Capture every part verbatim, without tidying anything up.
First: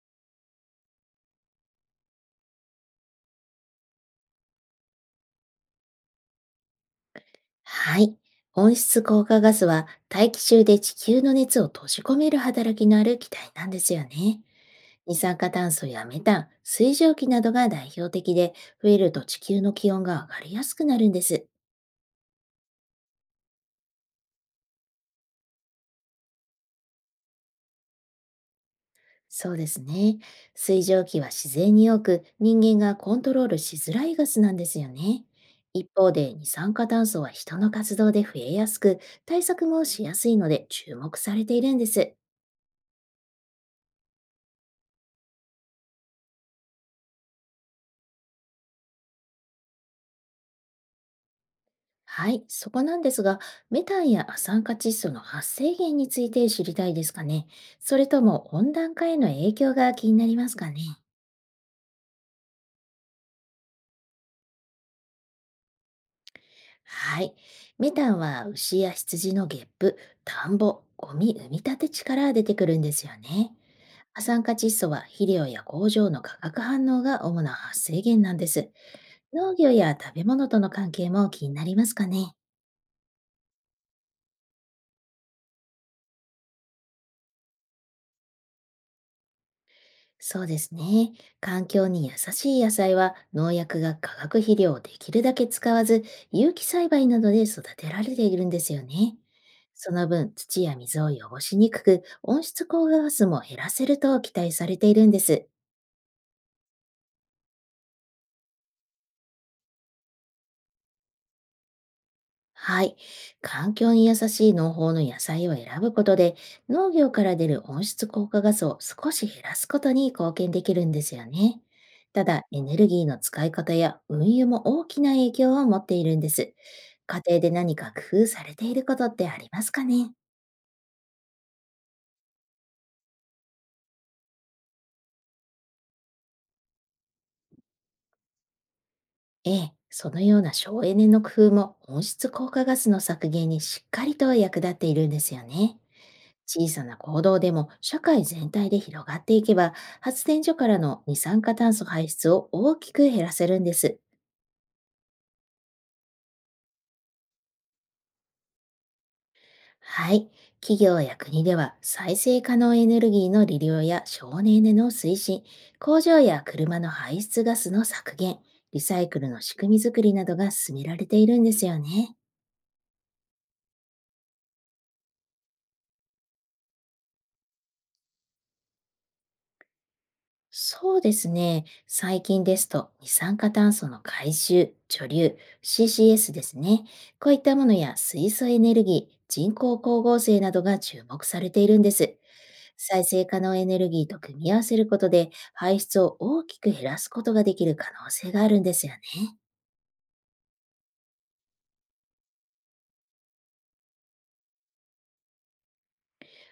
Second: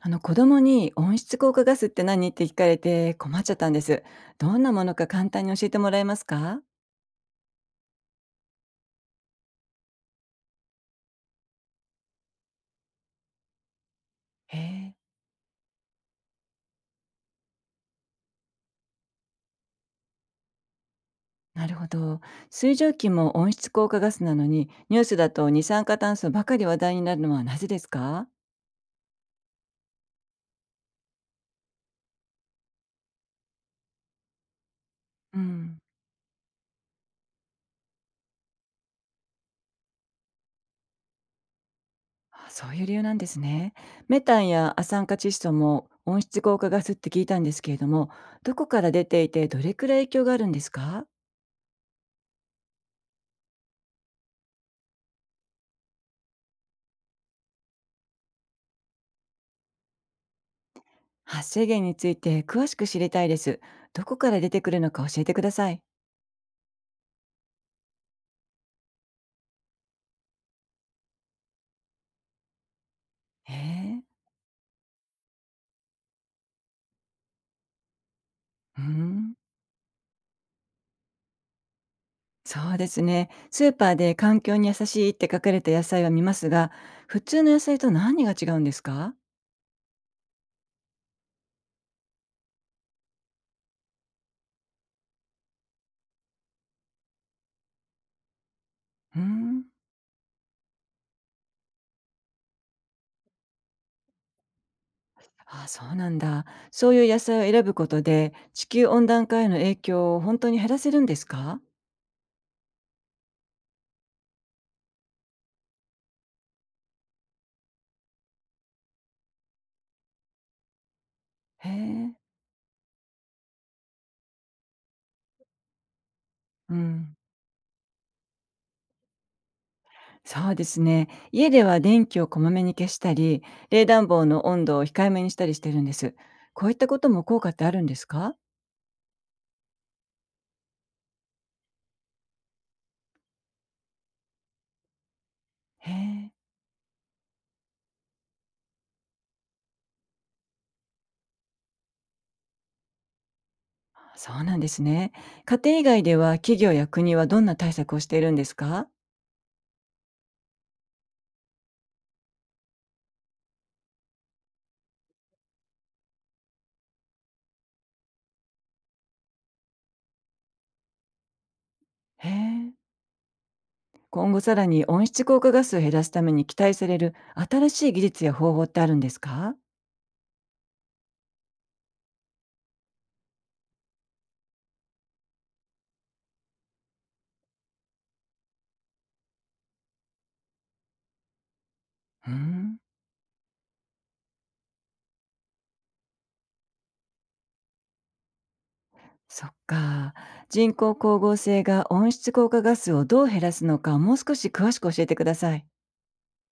あの子供に温室効果ガスって何って聞かれて困っちゃったんです。どんなものか簡単に教えてもらえますか？はい。温室効果ガスは大気中で地球の熱を閉じ込める働きのある気体なんですよね。へえ、二酸化炭素やメタン、水蒸気などが代表的で、増えると地球の気温が上がりやすくなるんです。なるほど。水蒸気も温室効果ガスなのに、ニュースだと二酸化炭素ばかり話題になるのはなぜですか？そうですね。水蒸気は自然に多く、人間がコントロールしづらいガスなんですよね。うん。一方で二酸化炭素は人の活動で増えやすく、対策もしやすいので注目されているんです。あ、そういう理由なんですね。メタンや亜酸化窒素も温室効果ガスって聞いたんですけれども、どこから出ていてどれくらい影響があるんですか？はい、そこなんですが、メタンや亜酸化窒素の発生源について知りたいですかね。それとも温暖化への影響が気になりますかね。発生源について詳しく知りたいです。どこから出てくるのか教えてください。はい、メタンは牛や羊のゲップ、田んぼ、ゴミ埋め立て地から出てくるんですよへね。え。亜酸化窒素は肥料や工場の化学反応が主な発生源なんです。うーん、農業や食べ物との関係も気になりますかね。そうですね。スーパーで環境に優しいって書かれた野菜は見ますが、普通の野菜と何が違うんですか？そうですね。環境に優しい野菜は農薬が化学肥料をできるだけ使わず、有機栽培などで育てられているんですよね。うーん。その分、土や水を汚しにくく、温室効果ガスも減らせると期待されているんです。あ、そうなんだ。そういう野菜を選ぶことで、地球温暖化への影響を本当に減らせるんですか？はい。環境に優しい農法の野菜を選ぶことで、農業から出る温室効果ガスを少し減らすことに貢献できるんですよね。へえ。ただ、エネルギーの使い方や運輸も大きな影響を持っているんです。うん。家庭で何か工夫されていることってありますかね。そうですね。家では電気をこまめに消したり、冷暖房の温度を控えめにしたりしてるんです。こういったことも効果ってあるんですか？ええ、そのような省エネの工夫も温室効果ガスの削減にしっかりと役立っているんですよね。へえ。小さな行動でも社会全体で広がっていけば、発電所からの二酸化炭素排出を大きく減らせるんです。そうなんですね。家庭以外では企業や国はどんな対策をしているんですか？はい。企業や国では再生可能エネルギーの利用や省エネの推進、工場や車の排出ガスの削減、リサイクルの仕組み作りなどが進められているんですよね。へえ。今後さらに温室効果ガスを減らすために期待される新しい技術や方法ってあるんですか？そうですね。最近ですと、二酸化炭素の回収、貯留、シーシーエス ですね。こういったものや水素エネルギー、人工光合成などが注目されているんです。うーん。再生可能エネルギーと組み合わせることで、排出を大きく減らすことができる可能性があるんですよね。そっか。人工光合成が温室効果ガスをどう減らすのかもう少し詳しく教えてください。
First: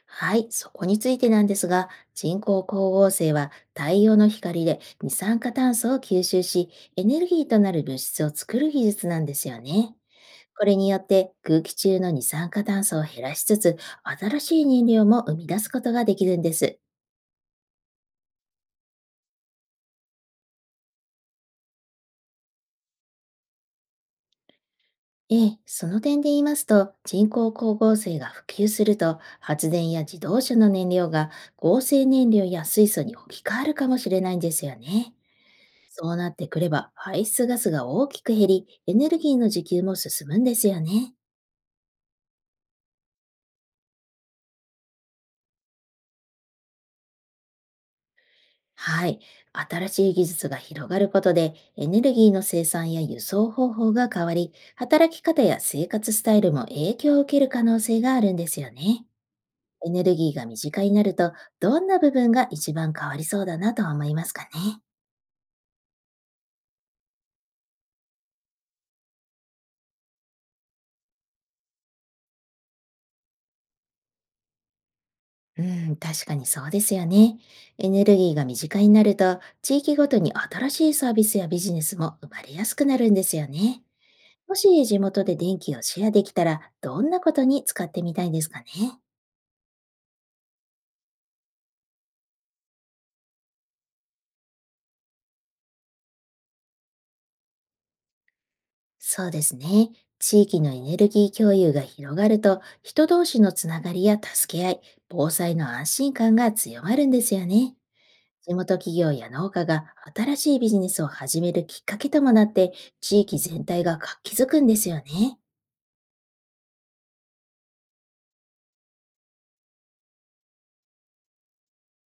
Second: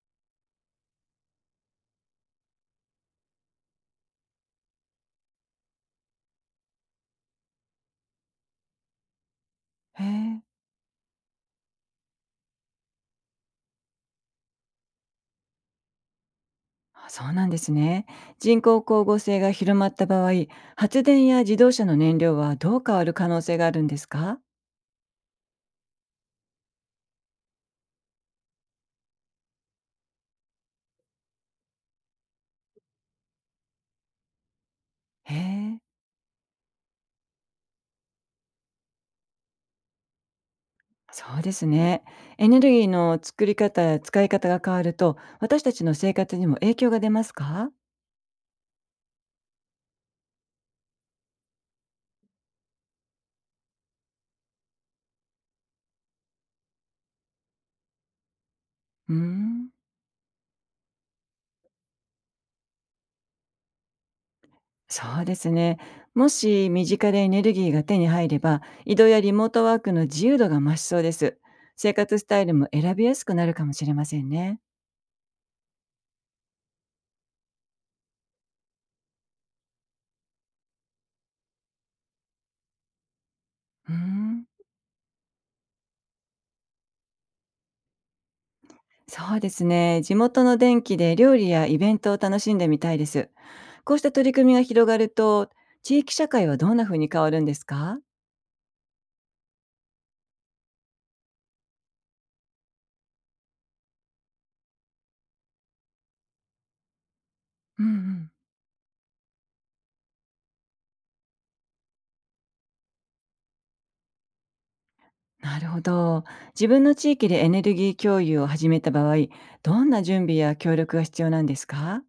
はい、そこについてなんですが、人工光合成は太陽の光で二酸化炭素を吸収し、エネルギーとなる物質を作る技術なんですよね。へえ。これによって空気中の二酸化炭素を減らしつつ、新しい燃料も生み出すことができるんです。あ、そうなんですね。人工光合成が広まった場合、発電や自動車の燃料はどう変わる可能性があるんですか？ええ、その点で言いますと、人工光合成が普及すると、発電や自動車の燃料が合成燃料や水素に置き換わるかもしれないんですよね。へえ。そうなってくれば、排出ガスが大きく減り、エネルギーの自給も進むんですよね。そうですね。エネルギーの作り方や使い方が変わると、私たちの生活にも影響が出ますか？はい。新しい技術が広がることで、エネルギーの生産や輸送方法が変わり、働き方や生活スタイルも影響を受ける可能性があるんですよね。うーん。エネルギーが身近になると、どんな部分が一番変わりそうだなと思いますかね。そうですね。もし身近でエネルギーが手に入れば、移動やリモートワークの自由度が増しそうです。生活スタイルも選びやすくなるかもしれませんね。うん、確かにそうですよね。エネルギーが身近になると、地域ごとに新しいサービスやビジネスも生まれやすくなるんですよね。うーん。もし地元で電気をシェアできたら、どんなことに使ってみたいですかね。そうですね。地元の電気で料理やイベントを楽しんでみたいです。こうした取り組みが広がると、地域社会はどんな風に変わるんですか？そうですね。地域のエネルギー共有が広がると、人同士のつながりや助け合い、防災の安心感が強まるんですよね。うんうん。地元企業や農家が新しいビジネスを始めるきっかけともなって、地域全体が活気づくんですよね。なるほど。自分の地域でエネルギー共有を始めた場合、どんな準備や協力が必要なんですか？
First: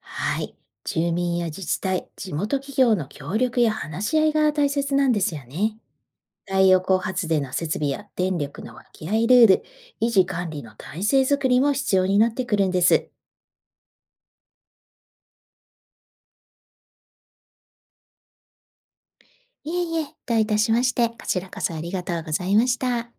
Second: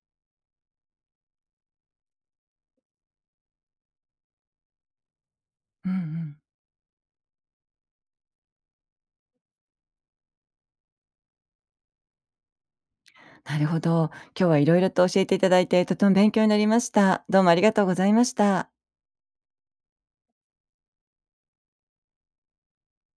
はい。住民や自治体、地元企業の協力や話し合いが大切なんですよね。うんうん。太陽光発電の設備や電力の分け合いルール、維持管理の体制づくりも必要になってくるんです。なるほど。今日はいろいろと教えていただいて、とても勉強になりました。どうもありがとうございました。いえいえ、どういたしまして、こちらこそありがとうございました。